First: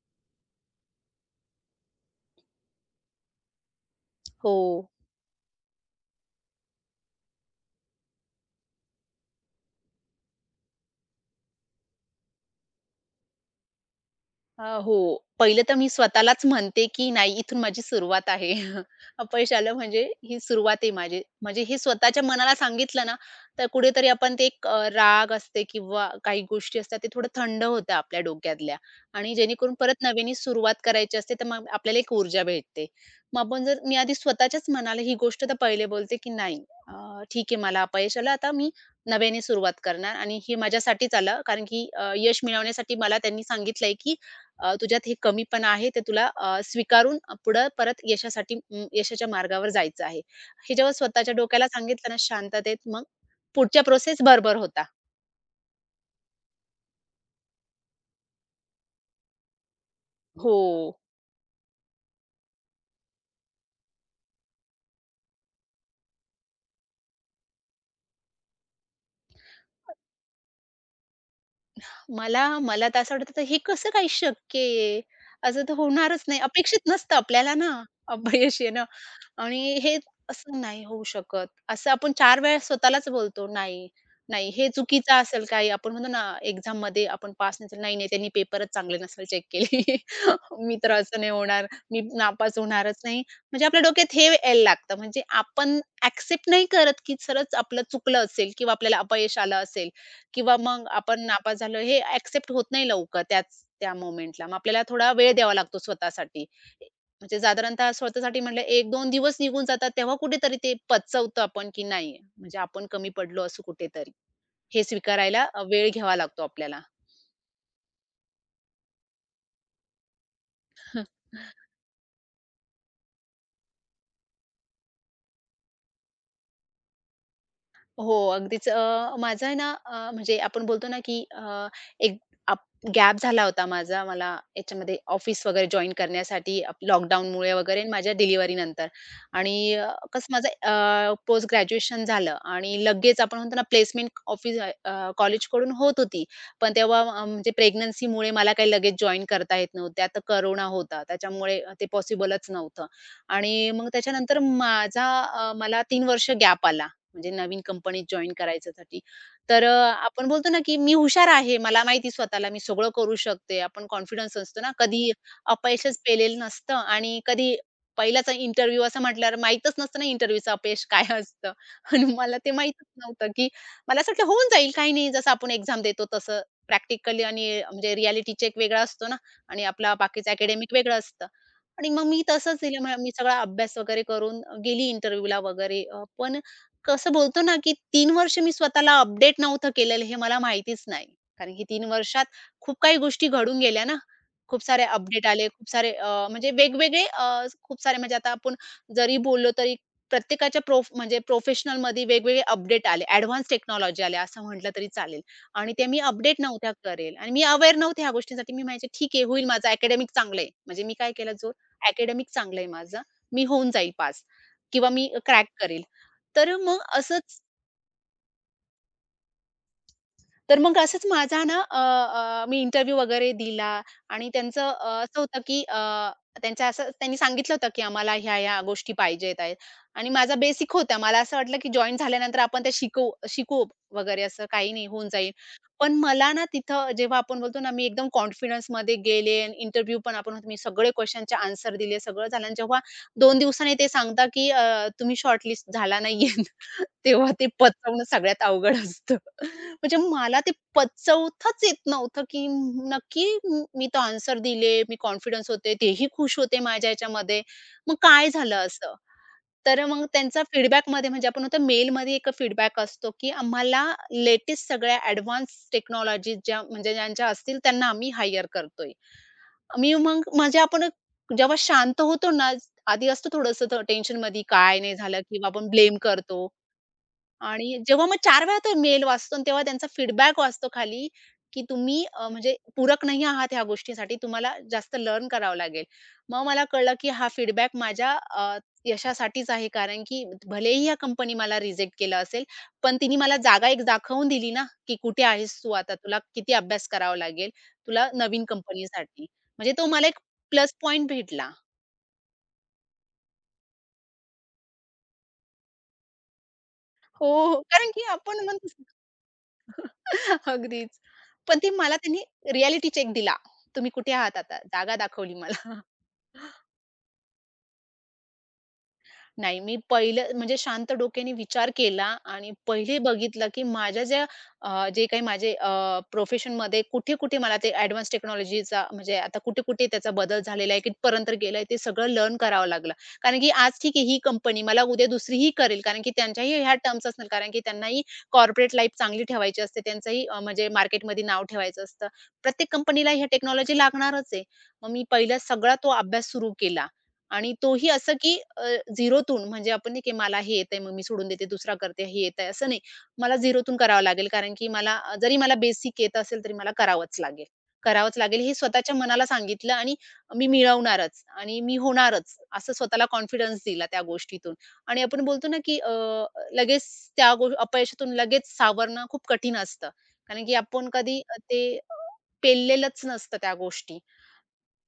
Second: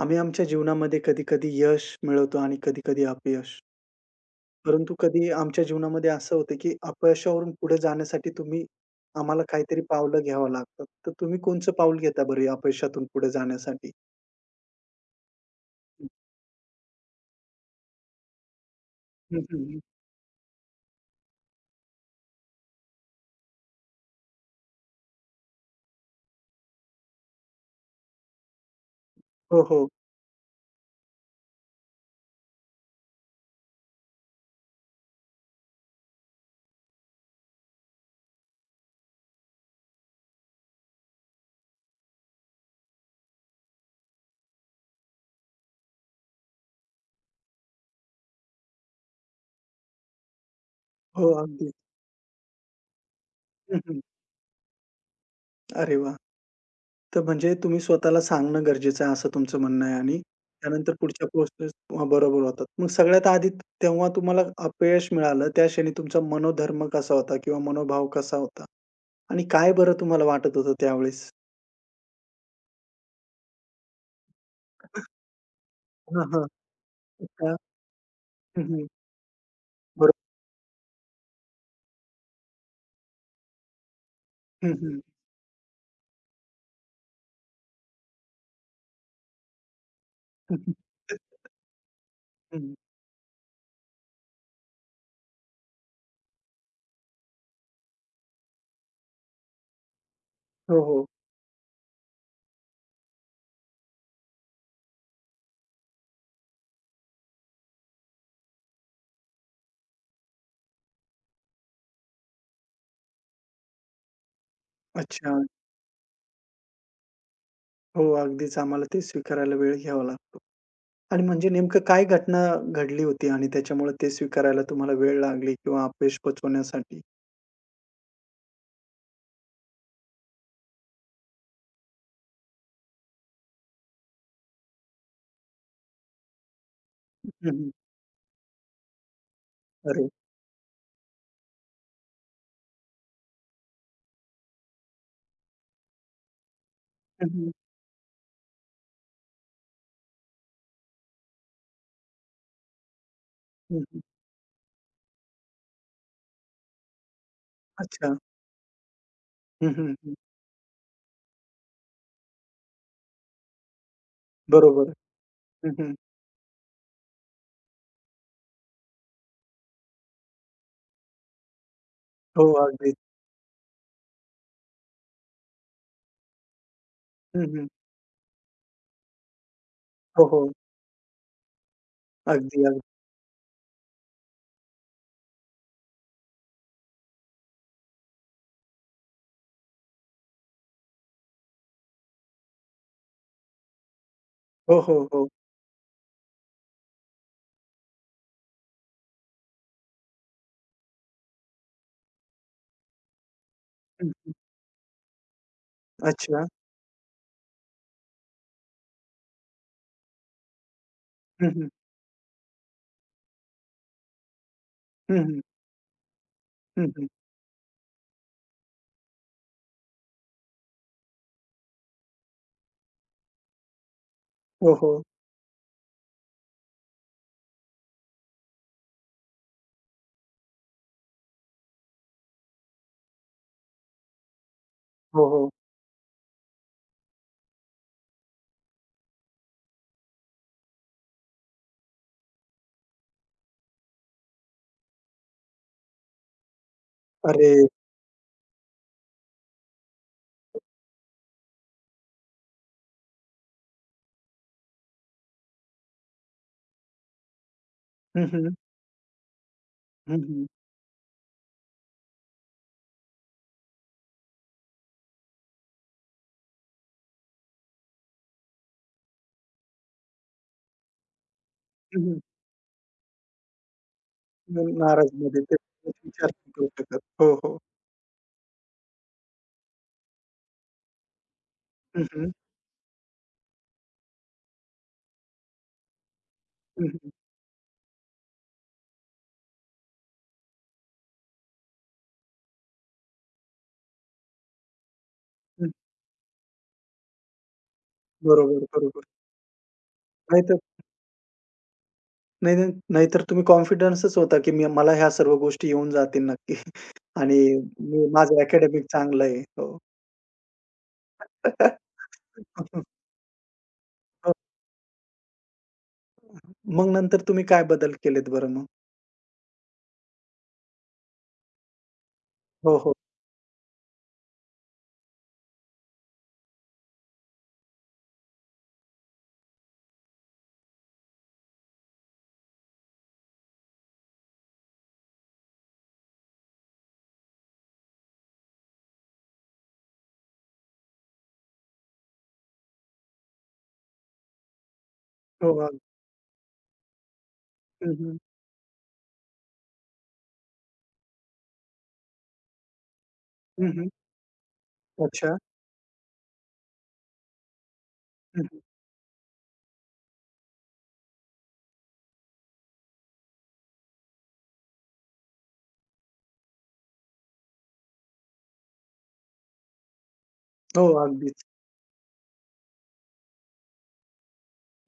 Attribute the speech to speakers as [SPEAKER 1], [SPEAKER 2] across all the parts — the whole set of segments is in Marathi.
[SPEAKER 1] आम्ही आमच्या जीवनामध्ये कधी-कधी यश मिळवतो आणि कधी-कधी अपयश.
[SPEAKER 2] हो.
[SPEAKER 1] परंतु कधी आमच्या जीवनामध्ये असं होतं, की अपयशावरून पुढे जाण्यासाठी तुम्ही आम्हाला काहीतरी पावलं घ्यावं लागतात. तर तुम्ही कोणचं पाऊल घेता बरं या अपयशातून पुढे जाण्यासाठी?
[SPEAKER 2] हो. पहिलं तर मी स्वतःलाच म्हणते, की नाही इथून माझी सुरुवात आहे.
[SPEAKER 1] हं,
[SPEAKER 2] अपयश आलं
[SPEAKER 1] हं.
[SPEAKER 2] म्हणजे ही सुरुवात आहे माझी. म्हणजे हे स्वतःच्या मनाला सांगितलं ना, तर कुठेतरी आपण ते एक राग असते किंवा काही गोष्टी असतात ते थोडं थंड होतं आपल्या डोक्यातल्या आणि
[SPEAKER 1] हो,
[SPEAKER 2] जेणेकरून
[SPEAKER 1] हो.
[SPEAKER 2] परत नव्याने सुरुवात करायची असते, तर मग आपल्याला एक ऊर्जा भेटते. मग आपण जर मी आधी स्वतःच्याच मनाला ही गोष्ट तर पहिले बोलते, की नाही, ठीक आहे मला अपयश आलं आता मी नव्याने सुरुवात करणार आणि हे माझ्यासाठीच आलं कारण की यश मिळवण्यासाठी मला त्यांनी सांगितलंय, की तुझ्यात हे कमीपणा आहे ते तुला स्वीकारून पुढं परत यशासाठी यशाच्या मार्गावर जायचं आहे. हे जेव्हा
[SPEAKER 1] हो,
[SPEAKER 2] स्वतःच्या डोक्याला
[SPEAKER 1] अगदी.
[SPEAKER 2] सांगितलं ना शांततेत मग
[SPEAKER 1] हं,
[SPEAKER 2] पुढच्या
[SPEAKER 1] हं.
[SPEAKER 2] प्रोसेस भरभर होता.
[SPEAKER 1] अरे वाह! तर म्हणजे तुम्ही स्वतःला सांगणं गरजेचं आहे असं तुमचं म्हणणं आहे आणि
[SPEAKER 2] हो.
[SPEAKER 1] त्यानंतर पुढच्या प्रोसेस बरोबर होतात. मग सगळ्यात आधी तेव्हा तुम्हाला अपयश मिळालं त्या क्षणी तुमचा मनोधर्म कसा होता किंवा मनोभाव कसा होता? आणि काय बरं तुम्हाला वाटत होतं त्यावेळेस?
[SPEAKER 2] मला मला तर असं वाटतं हे कसं काही शक्य आहे? असं तर होणारच
[SPEAKER 1] हां,
[SPEAKER 2] नाही.
[SPEAKER 1] हां.
[SPEAKER 2] अपेक्षित नसतं आपल्याला
[SPEAKER 1] का?
[SPEAKER 2] ना, अपयश
[SPEAKER 1] हं,
[SPEAKER 2] येणं
[SPEAKER 1] हं.
[SPEAKER 2] आणि हे
[SPEAKER 1] बरोबर.
[SPEAKER 2] असं नाही होऊ शकत. असं आपण 4 वेळा स्वतःलाच बोलतो, "नाही, नाही, हे
[SPEAKER 1] हं, हं.
[SPEAKER 2] चुकीचं असेल काही." आपण म्हणतो ना एक्झाममध्ये आपण पास नाही झालो, "नाही, नाही, त्यांनी पेपरच चांगले नसेल चेक केले.
[SPEAKER 1] हं, हं.
[SPEAKER 2] मी तर असं नाही होणार. मी नापास
[SPEAKER 1] हं.
[SPEAKER 2] होणारच नाही." म्हणजे आपल्या डोक्यात हे यायला लागतं. म्हणजे आपण ॲक्सेप्ट नाही करत, की खरंच आपलं चुकलं असेल किंवा आपल्याला अपयश आलं असेल. किंवा
[SPEAKER 1] हो,
[SPEAKER 2] मग
[SPEAKER 1] हो.
[SPEAKER 2] आपण नापास झालो हे एक्सेप्ट होत नाही लवकर त्याच त्या मोमेंटला. मग आपल्याला थोडा वेळ द्यावा लागतो स्वतःसाठी. म्हणजे साधारणतः स्वतःसाठी म्हटलं 1-2 दिवस निघून जातात तेव्हा कुठेतरी ते पचवतो आपण की नाही म्हणजे आपण कमी पडलो असं कुठेतरी. हे
[SPEAKER 1] अच्छा.
[SPEAKER 2] स्वीकारायला वेळ घ्यावा लागतो आपल्याला.
[SPEAKER 1] हो, अगदीच आम्हाला ते स्वीकारायला वेळ घ्यावा लागतो. आणि म्हणजे नेमकं काय घटना घडली होती आणि त्याच्यामुळे ते स्वीकारायला तुम्हाला वेळ लागली किंवा अपयश पचवण्यासाठी?
[SPEAKER 2] हो, अगदीच. माझा आहे ना, म्हणजे आपण बोलतो ना, की एक अप गॅप झाला होता माझा. मला याच्यामध्ये ऑफिस वगैरे जॉइन करण्यासाठी
[SPEAKER 1] हं,
[SPEAKER 2] लॉकडाऊनमुळे
[SPEAKER 1] हं.
[SPEAKER 2] वगैरे आणि माझ्या डिलिव्हरीनंतर. आणि
[SPEAKER 1] अरे!
[SPEAKER 2] कसं माझं पोस्ट ग्रॅज्युएशन झालं आणि लगेच आपण म्हणतो ना, प्लेसमेंट ऑफिस कॉलेजकडून होत होती. पण तेव्हा
[SPEAKER 1] हं,
[SPEAKER 2] म्हणजे
[SPEAKER 1] हं.
[SPEAKER 2] प्रेग्नन्सीमुळे मला काही लगेच जॉइन करता येत नव्हते. आता कोरोना होता, त्याच्यामुळे ते पॉसिबलच नव्हतं. आणि
[SPEAKER 1] हं,
[SPEAKER 2] मग
[SPEAKER 1] हं.
[SPEAKER 2] त्याच्यानंतर मला 3 वर्ष गॅप आला. म्हणजे नवीन कंपनीत
[SPEAKER 1] अच्छा.
[SPEAKER 2] जॉइन करायच्यासाठी. तर
[SPEAKER 1] हं, हं, हं.
[SPEAKER 2] आपण बोलतो ना, की मी हुशार आहे. मला माहिती स्वतःला मी सगळं करू शकते. आपण कॉन्फिडन्स असतो ना,
[SPEAKER 1] बरोबर.
[SPEAKER 2] कधी
[SPEAKER 1] हं, हं.
[SPEAKER 2] अपयशच पेलेलं नसतं आणि कधी पहिलाच इंटरव्ह्यू असं म्हटल्यावर माहीतच नसतं ना, इंटरव्ह्यूचं अपयश काय असतं. आणि मला
[SPEAKER 1] हो,
[SPEAKER 2] ते माहीतच
[SPEAKER 1] अगदीच.
[SPEAKER 2] नव्हतं, की मला असं वाटलं होऊन जाईल, काही नाही. जसं आपण एक्झाम देतो तसं प्रॅक्टिकली
[SPEAKER 1] हं,
[SPEAKER 2] आणि
[SPEAKER 1] हं.
[SPEAKER 2] म्हणजे रिएलिटी चेक वेगळा असतो ना आणि आपला
[SPEAKER 1] हो,
[SPEAKER 2] बाकीचं
[SPEAKER 1] हो.
[SPEAKER 2] अकॅडमिक वेगळं असतं आणि मग मी तसंच
[SPEAKER 1] अगदी, अगदी.
[SPEAKER 2] दिल्यामुळे मी सगळा अभ्यास वगैरे करून गेली इंटरव्ह्यूला वगैरे. पण कसं बोलतो ना, की तीन वर्ष मी स्वतःला अपडेट नव्हतं केलेलं हे मला माहितीच नाही. कारण की तीन वर्षात खूप काही गोष्टी घडून गेल्या ना. खूप
[SPEAKER 1] हो,
[SPEAKER 2] सारे
[SPEAKER 1] हो,
[SPEAKER 2] अपडेट
[SPEAKER 1] हो.
[SPEAKER 2] आले, खूप सारे म्हणजे वेगवेगळे खूप सारे म्हणजे आता आपण जरी बोललो तरी प्रत्येकाच्या म्हणजे प्रोफेशनलमध्ये वेगवेगळे अपडेट आले. एडव्हान्स टेक्नॉलॉजी आल्या
[SPEAKER 1] हं.
[SPEAKER 2] असं म्हटलं तरी चालेल. आणि ते मी अपडेट
[SPEAKER 1] अच्छा.
[SPEAKER 2] नव्हत्या करेल आणि मी अवेअर नव्हते ह्या गोष्टींसाठी. मी म्हणायचे, "ठीक आहे, होईल माझं अकॅडमिक चांगलं आहे." म्हणजे मी काय केलं,
[SPEAKER 1] हं,
[SPEAKER 2] जो
[SPEAKER 1] हं.
[SPEAKER 2] अकॅडमिक चांगलं आहे माझं, मी होऊन जाईल पास किंवा मी
[SPEAKER 1] हं, हं.
[SPEAKER 2] क्रॅक करेल. तर मग
[SPEAKER 1] हं, हं.
[SPEAKER 2] असंच तर मग असंच माझा ना, अ, अ, मी इंटरव्ह्यू वगैरे दिला आणि त्यांचं
[SPEAKER 1] हो, हो.
[SPEAKER 2] असं होतं की, त्यांचं असं त्यांनी सांगितलं होतं की आम्हाला ह्या-ह्या गोष्टी पाहिजेत आहेत आणि माझा बेसिक होता. मला असं वाटलं की जॉइन झाल्यानंतर आपण ते शिकू वगैरे असं काही नाही होऊन
[SPEAKER 1] हो,
[SPEAKER 2] जाईल.
[SPEAKER 1] हो.
[SPEAKER 2] पण मला ना तिथं जेव्हा आपण बोलतो ना मी एकदम कॉन्फिडन्समध्ये गेले आणि इंटरव्ह्यू पण आपण मी सगळे क्वेशनचे आन्सर दिले, सगळं झालं आणि जेव्हा 2 दिवसांनी ते सांगता की तुम्ही शॉर्टलिस्ट झाला नाहीये. तेव्हा ते
[SPEAKER 1] अरे!
[SPEAKER 2] पचवणं सगळ्यात अवघड असतं. म्हणजे मला ते पचवताच येत नव्हतं, की नक्की मी तो आन्सर दिले, मी कॉन्फिडन्स होते, तेही खुश होते माझ्या ह्याच्यामध्ये. मग
[SPEAKER 1] हं,
[SPEAKER 2] काय
[SPEAKER 1] हं.
[SPEAKER 2] झालं असं? तर मग
[SPEAKER 1] हं,
[SPEAKER 2] त्यांचा
[SPEAKER 1] हं.
[SPEAKER 2] फीडबॅकमध्ये म्हणजे आपण म्हणतो मेलमध्ये एक फीडबॅक असतो, की आम्हाला लेटेस्ट सगळ्या ॲडव्हान्स टेक्नॉलॉजी ज्या म्हणजे ज्यांच्या असतील त्यांना आम्ही हायर करतोय. मी मग म्हणजे आपण जेव्हा शांत
[SPEAKER 1] हं, हं.
[SPEAKER 2] होतो ना, आधी असतं थोडंसं टेन्शनमध्ये
[SPEAKER 1] म्हणून
[SPEAKER 2] काय नाही झालं
[SPEAKER 1] नाराजमध्ये
[SPEAKER 2] किंवा
[SPEAKER 1] ते
[SPEAKER 2] आपण ब्लेम
[SPEAKER 1] विचार
[SPEAKER 2] करतो.
[SPEAKER 1] नाही करू शकत. हो, हो.
[SPEAKER 2] आणि जेव्हा मग चार वेळा तो मेल वाचतो आणि तेव्हा त्यांचा फीडबॅक वाचतो खाली, की तुम्ही
[SPEAKER 1] हं, हं.
[SPEAKER 2] म्हणजे पूरक नाही आहात ह्या गोष्टीसाठी. तुम्हाला जास्त लर्न करावं लागेल. मग मला
[SPEAKER 1] हं,
[SPEAKER 2] कळलं, की
[SPEAKER 1] हं.
[SPEAKER 2] हा फीडबॅक माझ्या अ, यशासाठीच आहे. कारण की भलेही ह्या कंपनी मला रिजेक्ट केलं असेल, पण तिने मला जागा एक दाखवून दिली ना, की कुठे आहेस तू
[SPEAKER 1] हं.
[SPEAKER 2] आता? तुला किती अभ्यास करावा लागेल तुला नवीन
[SPEAKER 1] बरोबर, बरोबर.
[SPEAKER 2] कंपनीसाठी. म्हणजे तो मला एक
[SPEAKER 1] नाहीतर
[SPEAKER 2] प्लस पॉइंट भेटला.
[SPEAKER 1] नाही, नाही, नाहीतर तुम्ही कॉन्फिडन्सच होता, की मी मला ह्या सर्व गोष्टी येऊन जातील नक्की
[SPEAKER 2] हो,
[SPEAKER 1] आणि
[SPEAKER 2] हो. कारण की
[SPEAKER 1] मी माझं
[SPEAKER 2] आपण म्हणतो.
[SPEAKER 1] अकॅडमिक चांगलं आहे. हो.
[SPEAKER 2] अगदीच. पण ते मला त्यांनी रिअॅलिटी चेक दिला. तुम्ही कुठे
[SPEAKER 1] हो.
[SPEAKER 2] आहात आता? जागा दाखवली मला.
[SPEAKER 1] मग नंतर तुम्ही काय बदल केलेत बरं मग?
[SPEAKER 2] नाही, मी पहिलं म्हणजे शांत डोक्याने विचार केला आणि
[SPEAKER 1] हो, हो.
[SPEAKER 2] पहिले बघितलं, की माझ्या ज्या जे काही माझे प्रोफेशनमध्ये कुठे-कुठे मला ते ॲडव्हान्स टेक्नॉलॉजीचा म्हणजे आता कुठे-कुठे त्याचा बदल झालेला आहे, कुठपर्यंत गेलाय ते सगळं लर्न करावं लागलं. कारण की आज ठीक आहे ही कंपनी मला उद्या दुसरीही करेल कारण की त्यांच्याही ह्या टर्म्स असणार कारण की त्यांनाही कॉर्पोरेट लाईफ चांगली ठेवायची असते. त्यांचंही म्हणजे मार्केटमध्ये नाव ठेवायचं असतं. प्रत्येक कंपनीला ह्या टेक्नॉलॉजी लागणारच आहे. मग मी पहिला
[SPEAKER 1] हो,
[SPEAKER 2] सगळा
[SPEAKER 1] अग.
[SPEAKER 2] तो अभ्यास सुरू केला. आणि तोही
[SPEAKER 1] हं,
[SPEAKER 2] असं
[SPEAKER 1] हं.
[SPEAKER 2] की, झिरोतून म्हणजे आपण नाही की मला हे येतंय मग मी सोडून देते, दुसरा करते, हे येतंय असं नाही. मला
[SPEAKER 1] हं,
[SPEAKER 2] झिरोतून
[SPEAKER 1] हं.
[SPEAKER 2] करावं लागेल कारण की मला जरी
[SPEAKER 1] अच्छा.
[SPEAKER 2] मला बेसिक येत असेल तरी मला करावंच लागेल. करावंच लागेल
[SPEAKER 1] हं,
[SPEAKER 2] हे
[SPEAKER 1] हं.
[SPEAKER 2] स्वतःच्या मनाला सांगितलं आणि मी मिळवणारच आणि मी होणारच असं स्वतःला कॉन्फिडन्स दिला त्या गोष्टीतून. आणि आपण बोलतो ना की, लगेच त्या अपयशातून लगेच सावरणं खूप कठीण असतं. कारण की
[SPEAKER 1] हो,
[SPEAKER 2] आपण कधी
[SPEAKER 1] अगदीच.
[SPEAKER 2] ते पेललेलंच नसतं त्या गोष्टी.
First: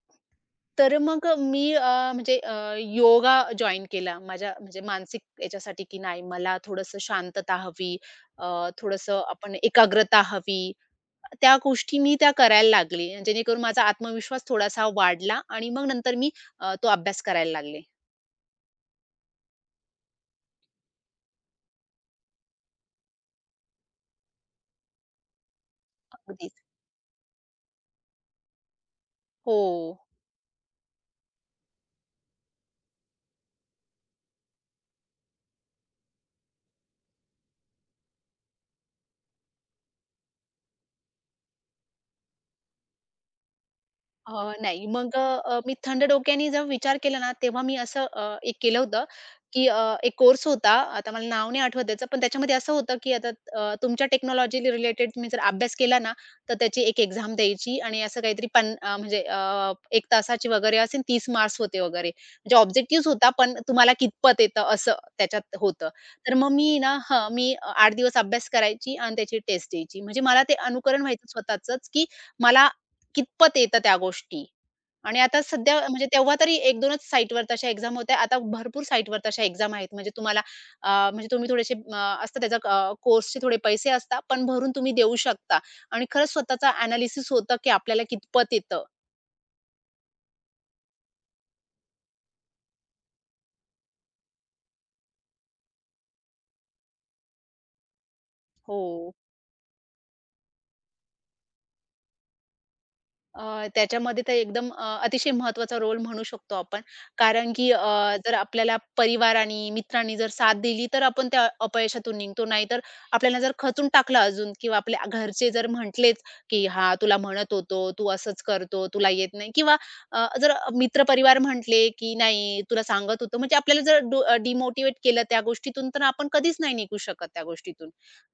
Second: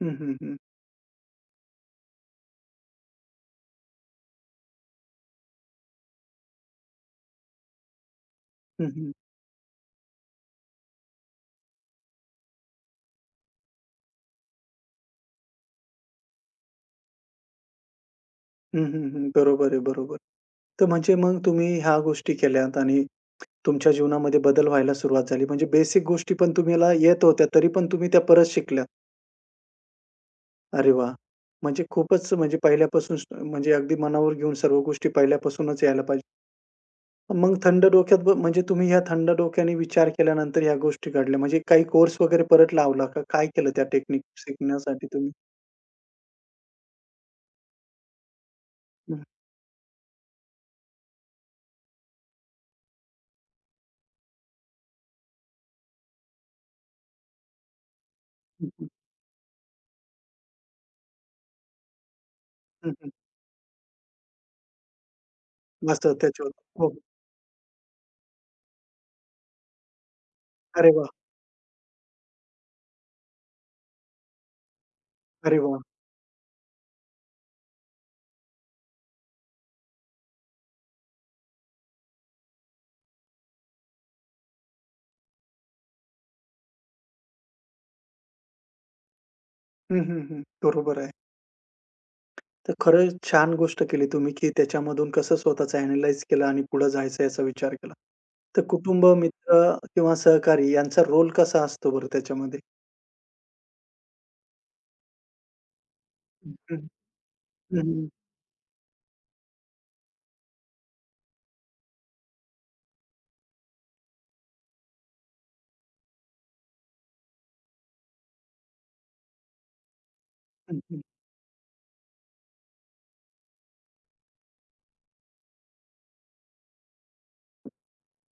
[SPEAKER 1] हं, हं, हं.
[SPEAKER 2] तर मग मी म्हणजे योगा जॉइन केला. माझ्या म्हणजे मानसिक याच्यासाठी की नाही मला थोडंसं शांतता हवी, अ,
[SPEAKER 1] हं, हं.
[SPEAKER 2] थोडंसं आपण एकाग्रता हवी. त्या गोष्टी मी त्या करायला लागले. जेणेकरून माझा आत्मविश्वास थोडासा वाढला आणि मग नंतर मी तो अभ्यास करायला लागले.
[SPEAKER 1] हं, हं, हं. बरोबर आहे, बरोबर. तर म्हणजे मग तुम्ही ह्या गोष्टी केल्यात आणि तुमच्या जीवनामध्ये बदल व्हायला सुरुवात झाली. म्हणजे बेसिक गोष्टी पण
[SPEAKER 2] अगदीच.
[SPEAKER 1] तुम्हाला येत होत्या, तरी पण तुम्ही त्या परत शिकल्यात.
[SPEAKER 2] हो.
[SPEAKER 1] अरे वाह! म्हणजे खूपच म्हणजे पहिल्यापासून म्हणजे अगदी मनावर घेऊन सर्व गोष्टी पहिल्यापासूनच यायला पाहिजे. मग थंड डोक्यात ब म्हणजे तुम्ही ह्या थंड डोक्याने विचार केल्यानंतर ह्या गोष्टी घडल्या. म्हणजे काही कोर्स वगैरे परत लावला का? काय केलं त्या टेक्निक
[SPEAKER 2] नाही.
[SPEAKER 1] शिकण्यासाठी
[SPEAKER 2] मग
[SPEAKER 1] तुम्ही?
[SPEAKER 2] मी थंड डोक्याने जेव्हा विचार केला ना, तेव्हा मी असं एक केलं होतं,
[SPEAKER 1] हं,
[SPEAKER 2] की एक कोर्स होता. आता मला नाव नाही आठवत त्याचं, पण त्याच्यामध्ये असं होतं, की आता तुमच्या टेक्नॉलॉजी रिलेटेड तुम्ही जर अभ्यास केला ना, तर त्याची एक एक्झाम द्यायची आणि असं काहीतरी
[SPEAKER 1] हं,
[SPEAKER 2] पन
[SPEAKER 1] हं.
[SPEAKER 2] म्हणजे, 1 तासाची वगैरे असेल 30 मार्क्स होते वगैरे. म्हणजे
[SPEAKER 1] हं,
[SPEAKER 2] ऑब्जेक्टिव्हज
[SPEAKER 1] हं.
[SPEAKER 2] होता, पण तुम्हाला कितपत येतं असं त्याच्यात होतं.
[SPEAKER 1] मस्त
[SPEAKER 2] तर
[SPEAKER 1] त्याच्यावर.
[SPEAKER 2] मग मी
[SPEAKER 1] हो.
[SPEAKER 2] ना हां, मी 8 दिवस अभ्यास करायची आणि त्याची टेस्ट द्यायची. म्हणजे मला ते
[SPEAKER 1] अरे
[SPEAKER 2] अनुकरण
[SPEAKER 1] वाह!
[SPEAKER 2] व्हायचं स्वतःचंच, की मला कितपत येतं त्या गोष्टी आणि आता
[SPEAKER 1] अरे
[SPEAKER 2] सध्या
[SPEAKER 1] वाह!
[SPEAKER 2] म्हणजे तेव्हा तरी 1-2च साइटवर तशा एक्झाम होत्या. आता भरपूर साइटवर तशा एक्झाम आहेत. म्हणजे तुम्हाला म्हणजे तुम्ही थोडेसे असतं त्याचा कोर्सचे थोडे पैसे असतात, पण भरून तुम्ही देऊ शकता आणि खरंच स्वतःचा एनालिसिस होतं, की आपल्याला कितपत येतं.
[SPEAKER 1] हं, हं, हं. बरोबर आहे. तर खरंच छान गोष्ट केली तुम्ही, की त्याच्यामधून कसं स्वतःच अॅनलाईज केलं आणि पुढे जायचं याचा विचार केला. तर
[SPEAKER 2] हो.
[SPEAKER 1] कुटुंब, मित्र किंवा सहकारी यांचा रोल कसा असतो बरं त्याच्यामध्ये?
[SPEAKER 2] त्याच्यामध्ये तर एकदम अतिशय महत्त्वाचा रोल म्हणू शकतो
[SPEAKER 1] हं. हं,
[SPEAKER 2] आपण. कारण की
[SPEAKER 1] हं, हं,
[SPEAKER 2] जर आपल्याला परिवाराने, मित्रांनी जर साथ दिली, तर आपण त्या अपयशातून निघतो. नाहीतर आपल्याला जर खचून टाकलं अजून किंवा आपल्या घरचे जर म्हटलेच, की "हां, तुला म्हणत होतो, तू असंच करतो, तुला येत नाही." किंवा जर
[SPEAKER 1] हं, हं.
[SPEAKER 2] मित्रपरिवार म्हटले, की "नाही, तुला सांगत होतो." म्हणजे आपल्याला जर केलं त्या गोष्टीतून, तर आपण कधीच नाही निघू शकत त्या गोष्टीतून.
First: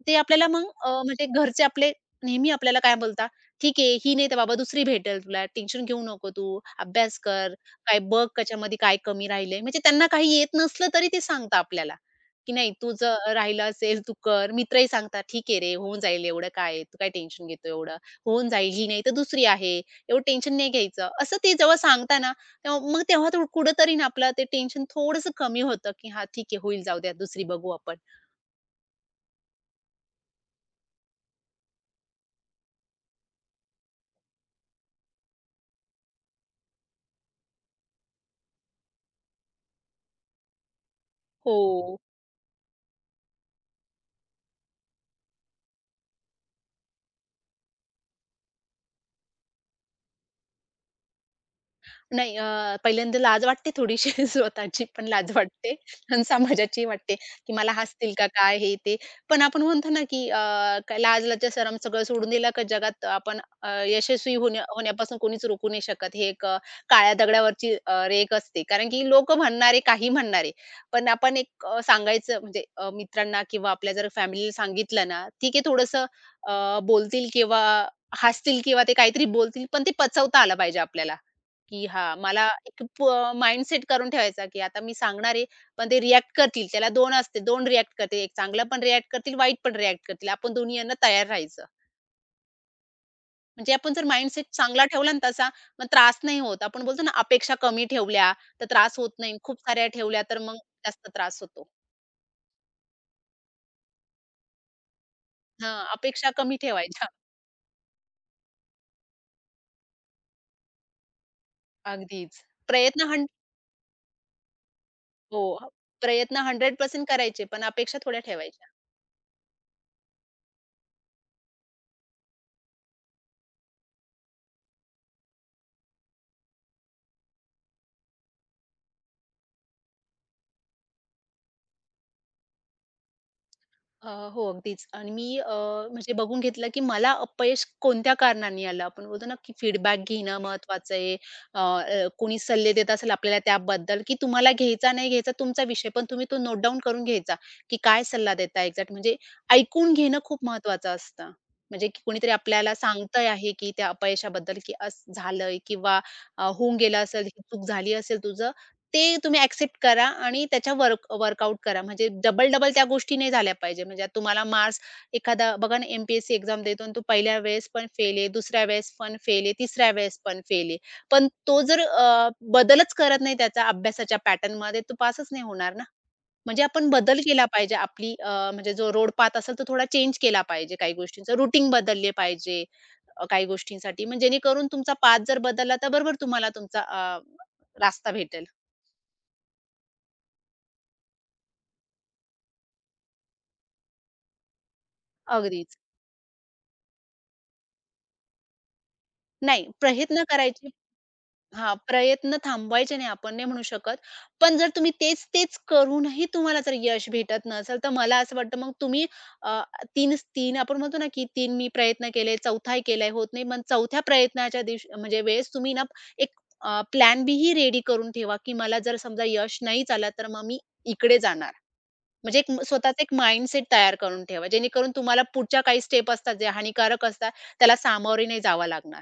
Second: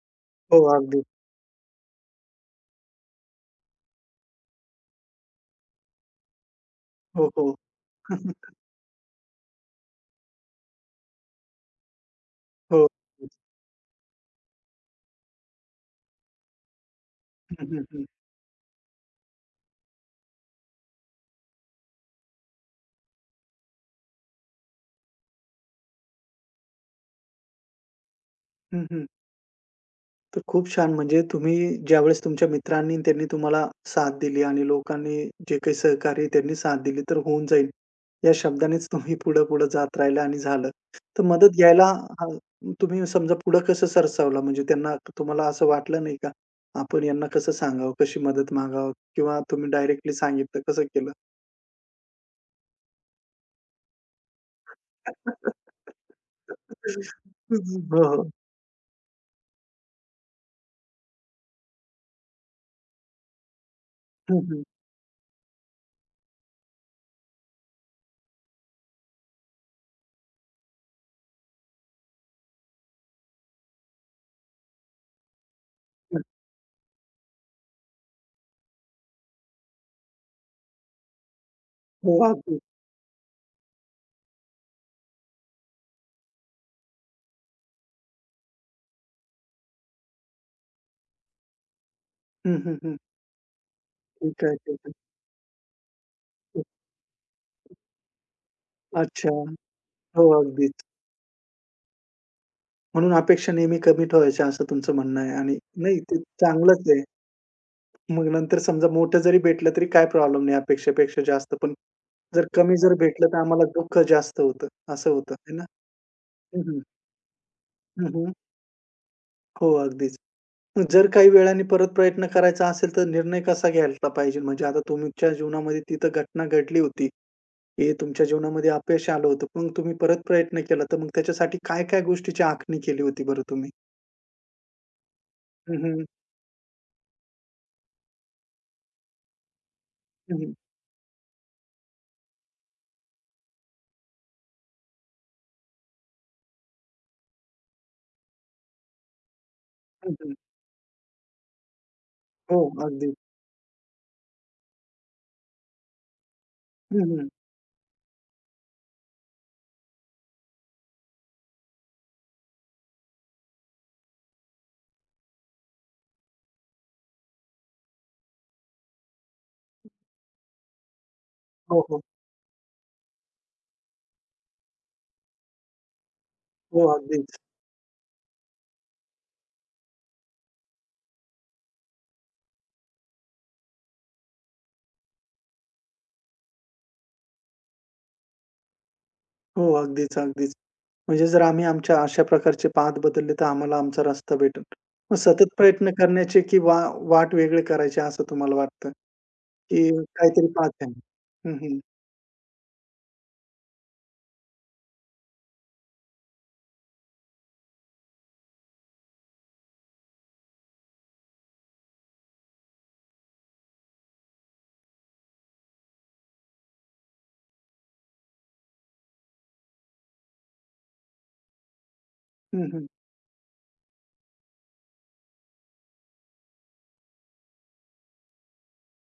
[SPEAKER 2] ते आपल्याला
[SPEAKER 1] हो,
[SPEAKER 2] मग
[SPEAKER 1] अगदी.
[SPEAKER 2] म्हणजे घरचे आपले नेहमी आपल्याला काय बोलतात, ठीक आहे, ही नाही तर बाबा दुसरी भेटेल तुला. टेन्शन घेऊ नको तू. अभ्यास
[SPEAKER 1] हो,
[SPEAKER 2] कर.
[SPEAKER 1] हो.
[SPEAKER 2] काय बघ त्याच्यामध्ये काय कमी राहिलंय. म्हणजे त्यांना काही येत नसलं तरी ते सांगतात आपल्याला, की नाही
[SPEAKER 1] हो.
[SPEAKER 2] तुझं राहिलं असेल तू कर. मित्रही सांगतात, "ठीक आहे रे, होऊन जाईल एवढं काय आहे. तू काय टेन्शन
[SPEAKER 1] हं,
[SPEAKER 2] घेतो
[SPEAKER 1] हं,
[SPEAKER 2] एवढं.
[SPEAKER 1] हं.
[SPEAKER 2] होऊन जाईल. ही नाही तर दुसरी आहे. एवढं टेन्शन नाही घ्यायचं." असं ते जेव्हा सांगता ना, तेव्हा मग तेव्हा थोडं कुठेतरी ना आपलं ते टेन्शन थोडंसं कमी होतं, की हां ठीक आहे होईल जाऊ द्या दुसरी बघू आपण.
[SPEAKER 1] हं, हं. तर खूप छान. म्हणजे तुम्ही ज्यावेळेस तुमच्या मित्रांनी आणि त्यांनी तुम्हाला साथ दिली आणि लोकांनी जे काही सहकार्य त्यांनी साथ दिली, तर होऊन जाईल या शब्दानेच तुम्ही पुढे-पुढे जात राहिला आणि झालं. तर मदत घ्यायला
[SPEAKER 2] हो.
[SPEAKER 1] अ, तुम्ही समजा पुढे कसं सरसावला? म्हणजे त्यांना तुम्हाला असं वाटलं नाही का? आपण यांना कसं सांगावं? कशी मदत मागावं? किंवा तुम्ही डायरेक्टली सांगितलं? कसं केलं?
[SPEAKER 2] नाही अ, पहिल्यांदा लाज वाटते थोडीशी स्वतःची पण लाज वाटते आणि समाजाचीही वाटते, की मला
[SPEAKER 1] हो,
[SPEAKER 2] हसतील का
[SPEAKER 1] हो.
[SPEAKER 2] काय हे ते. पण आपण म्हणतो ना, की लाज-लज्जा शरम सगळं सोडून दिलं का जगात आपण यशस्वी
[SPEAKER 1] हं, हं.
[SPEAKER 2] होण्या होण्यापासून कोणीच रोखू नाही शकत. हे एक काळ्या दगडावरची रेघ असते. कारण की लोकं म्हणणारे, काही म्हणणारे. पण आपण एक सांगायचं म्हणजे मित्रांना किंवा आपल्या जर फॅमिलीला सांगितलं ना, ठीक आहे थोडंसं बोलतील किंवा हसतील किंवा ते काहीतरी बोलतील, पण ते पचवता आलं पाहिजे आपल्याला. की हां,
[SPEAKER 1] हो,
[SPEAKER 2] मला
[SPEAKER 1] अगदी.
[SPEAKER 2] एक माइंडसेट करून ठेवायचा, की आता मी सांगणार आहे, पण ते रिएक्ट करतील. त्याला 2 असते, 2 रिएक्ट करतील. एक चांगलं पण रिएक्ट करतील, वाईट पण रिएक्ट करतील. आपण दोन्ही यांना तयार राहायचं.
[SPEAKER 1] हं, हं, हं.
[SPEAKER 2] म्हणजे आपण जर माइंडसेट
[SPEAKER 1] ठीक आहे, ठीक
[SPEAKER 2] चांगला
[SPEAKER 1] आहे.
[SPEAKER 2] ठेवला ना तसा, मग त्रास नाही होत. आपण बोलतो ना, अपेक्षा कमी ठेवल्या तर त्रास होत
[SPEAKER 1] अच्छा.
[SPEAKER 2] नाही. खूप साऱ्या ठेवल्या
[SPEAKER 1] हो,
[SPEAKER 2] तर मग
[SPEAKER 1] अगदी.
[SPEAKER 2] जास्त त्रास होतो.
[SPEAKER 1] म्हणून अपेक्षा नेहमी कमी ठेवायच्या असं तुमचं म्हणणं आहे आणि
[SPEAKER 2] हां,
[SPEAKER 1] नाही ते
[SPEAKER 2] अपेक्षा कमी
[SPEAKER 1] चांगलंच आहे.
[SPEAKER 2] ठेवायच्या.
[SPEAKER 1] मग नंतर समजा मोठं जरी भेटलं तरी काही प्रॉब्लेम नाही अपेक्षेपेक्षा जास्त. पण
[SPEAKER 2] अगदीच.
[SPEAKER 1] जर कमी जर
[SPEAKER 2] प्रयत्न हं
[SPEAKER 1] भेटलं तर आम्हाला दुःख जास्त होतं, असं होतं
[SPEAKER 2] हो,
[SPEAKER 1] आहे ना?
[SPEAKER 2] प्रयत्न
[SPEAKER 1] हं, हं.
[SPEAKER 2] 100% करायचे, पण अपेक्षा थोड्या
[SPEAKER 1] हं.
[SPEAKER 2] ठेवायच्या.
[SPEAKER 1] हो, अगदीच. मग जर काही वेळाने परत प्रयत्न करायचा असेल तर निर्णय कसा घ्यायला पाहिजे? म्हणजे आता तुमच्या जीवनामध्ये तिथं घटना घडली होती, हे तुमच्या जीवनामध्ये अपयश आलं होतं. मग तुम्ही परत प्रयत्न केला तर मग त्याच्यासाठी काय-काय गोष्टीची आखणी केली होती बरं तुम्ही?
[SPEAKER 2] अ, हो, अगदीच आणि मी,
[SPEAKER 1] हं, हं.
[SPEAKER 2] म्हणजे बघून घेतलं, की मला अपयश कोणत्या कारणाने आलं. आपण बोलतो ना, की फीडबॅक
[SPEAKER 1] हं,
[SPEAKER 2] घेणं
[SPEAKER 1] हं.
[SPEAKER 2] महत्त्वाचं आहे. अ, अ, कोणी सल्ले देत असेल आपल्याला त्याबद्दल, की तुम्हाला घ्यायचा नाही घ्यायचा तुमचा विषय, पण तुम्ही तो नोट डाउन करून घ्यायचा, की काय सल्ला देताय एक्झॅक्ट. म्हणजे ऐकून घेणं खूप महत्त्वाचं असतं. म्हणजे की कोणीतरी
[SPEAKER 1] हो,
[SPEAKER 2] आपल्याला
[SPEAKER 1] अगदी.
[SPEAKER 2] सांगतंय आहे, की त्या अपयशाबद्दल, की असं झालंय किंवा होऊन गेलं
[SPEAKER 1] हं,
[SPEAKER 2] असेल,
[SPEAKER 1] हं.
[SPEAKER 2] ही चूक झाली असेल तुझं ते तुम्ही एक्सेप्ट करा आणि त्याच्या वर्कआउट करा. म्हणजे डबल-डबल त्या गोष्टी नाही झाल्या पाहिजे. म्हणजे आता तुम्हाला मार्क्स एखादा बघा ना, MPSC एक्झाम देतो आणि तो पहिल्या वेळेस पण फेल आहे, दुसऱ्या वेळेस पण फेल आहे, तिसऱ्या वेळेस पण फेल आहे. पण तो जर
[SPEAKER 1] हो, हो.
[SPEAKER 2] बदलच करत नाही त्याचा अभ्यासाच्या पॅटर्नमध्ये तो पासच नाही होणार ना. म्हणजे
[SPEAKER 1] हो,
[SPEAKER 2] आपण बदल
[SPEAKER 1] अगदीच.
[SPEAKER 2] केला पाहिजे. आपली म्हणजे जो रोड पाथ असेल तो थोडा चेंज केला पाहिजे काही गोष्टींचा. रूटीन बदलले पाहिजे काही गोष्टींसाठी. म्हणजे जेणेकरून तुमचा पाथ जर बदलला तर बरोबर तुम्हाला तुमचा रास्ता भेटेल.
[SPEAKER 1] हो, अगदीच, अगदीच. म्हणजे जर आम्ही आमच्या अशा प्रकारचे पाहत बदलले, तर आम्हाला आमचा रस्ता भेटेल. मग सतत
[SPEAKER 2] अगदीच.
[SPEAKER 1] प्रयत्न करण्याचे की वा वाट वेगळे करायचे असं तुम्हाला वाटतं,
[SPEAKER 2] नाही,
[SPEAKER 1] की
[SPEAKER 2] प्रयत्न
[SPEAKER 1] काहीतरी
[SPEAKER 2] करायचे.
[SPEAKER 1] पाहत आहे. हं,
[SPEAKER 2] हां,
[SPEAKER 1] हं.
[SPEAKER 2] प्रयत्न थांबवायचे नाही आपण नाही म्हणू शकत. पण जर तुम्ही तेच-तेच करूनही तुम्हाला जर यश भेटत नसेल, तर मला असं वाटतं मग तुम्ही, अ, 3 आपण म्हणतो ना, की 3 मी प्रयत्न केले, 4था केलाय होत नाही. मग 4थ्या प्रयत्नाच्या दिवशी म्हणजे वेळेस तुम्ही ना एक प्लॅन बी ही रेडी करून ठेवा, की मला जर समजा यश नाहीच आलं, तर मग मी इकडे जाणार. म्हणजे एक
[SPEAKER 1] हं, हं.
[SPEAKER 2] स्वतःचा एक माइंडसेट तयार करून ठेवा, जेणेकरून तुम्हाला पुढच्या काही स्टेप असतात, जे हानिकारक असतात, त्याला सामोरे नाही जावं लागणार.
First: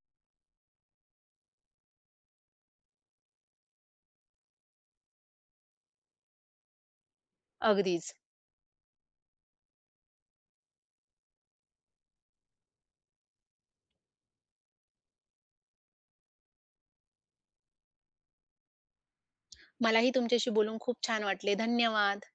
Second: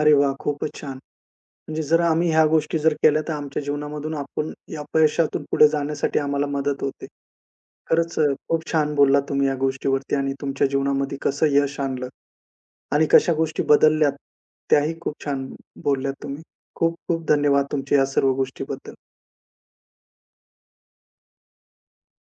[SPEAKER 1] अरे वाह! खूपच छान. म्हणजे जर आम्ही ह्या गोष्टी जर केल्या, तर आमच्या जीवनामधून आपण अपयशातून पुढे जाण्यासाठी आम्हाला मदत होते.
[SPEAKER 2] अगदीच.
[SPEAKER 1] खरंच खूप छान बोललात तुम्ही या गोष्टीवरती आणि तुमच्या जीवनामध्ये कसं यश आणलं. आणि कशा गोष्टी बदलल्यात, त्याही खूप छान बोलल्यात तुम्ही. खूप खूप धन्यवाद तुमचे या सर्व गोष्टीबद्दल.
[SPEAKER 2] मलाही तुमच्याशी बोलून खूप छान वाटले. धन्यवाद.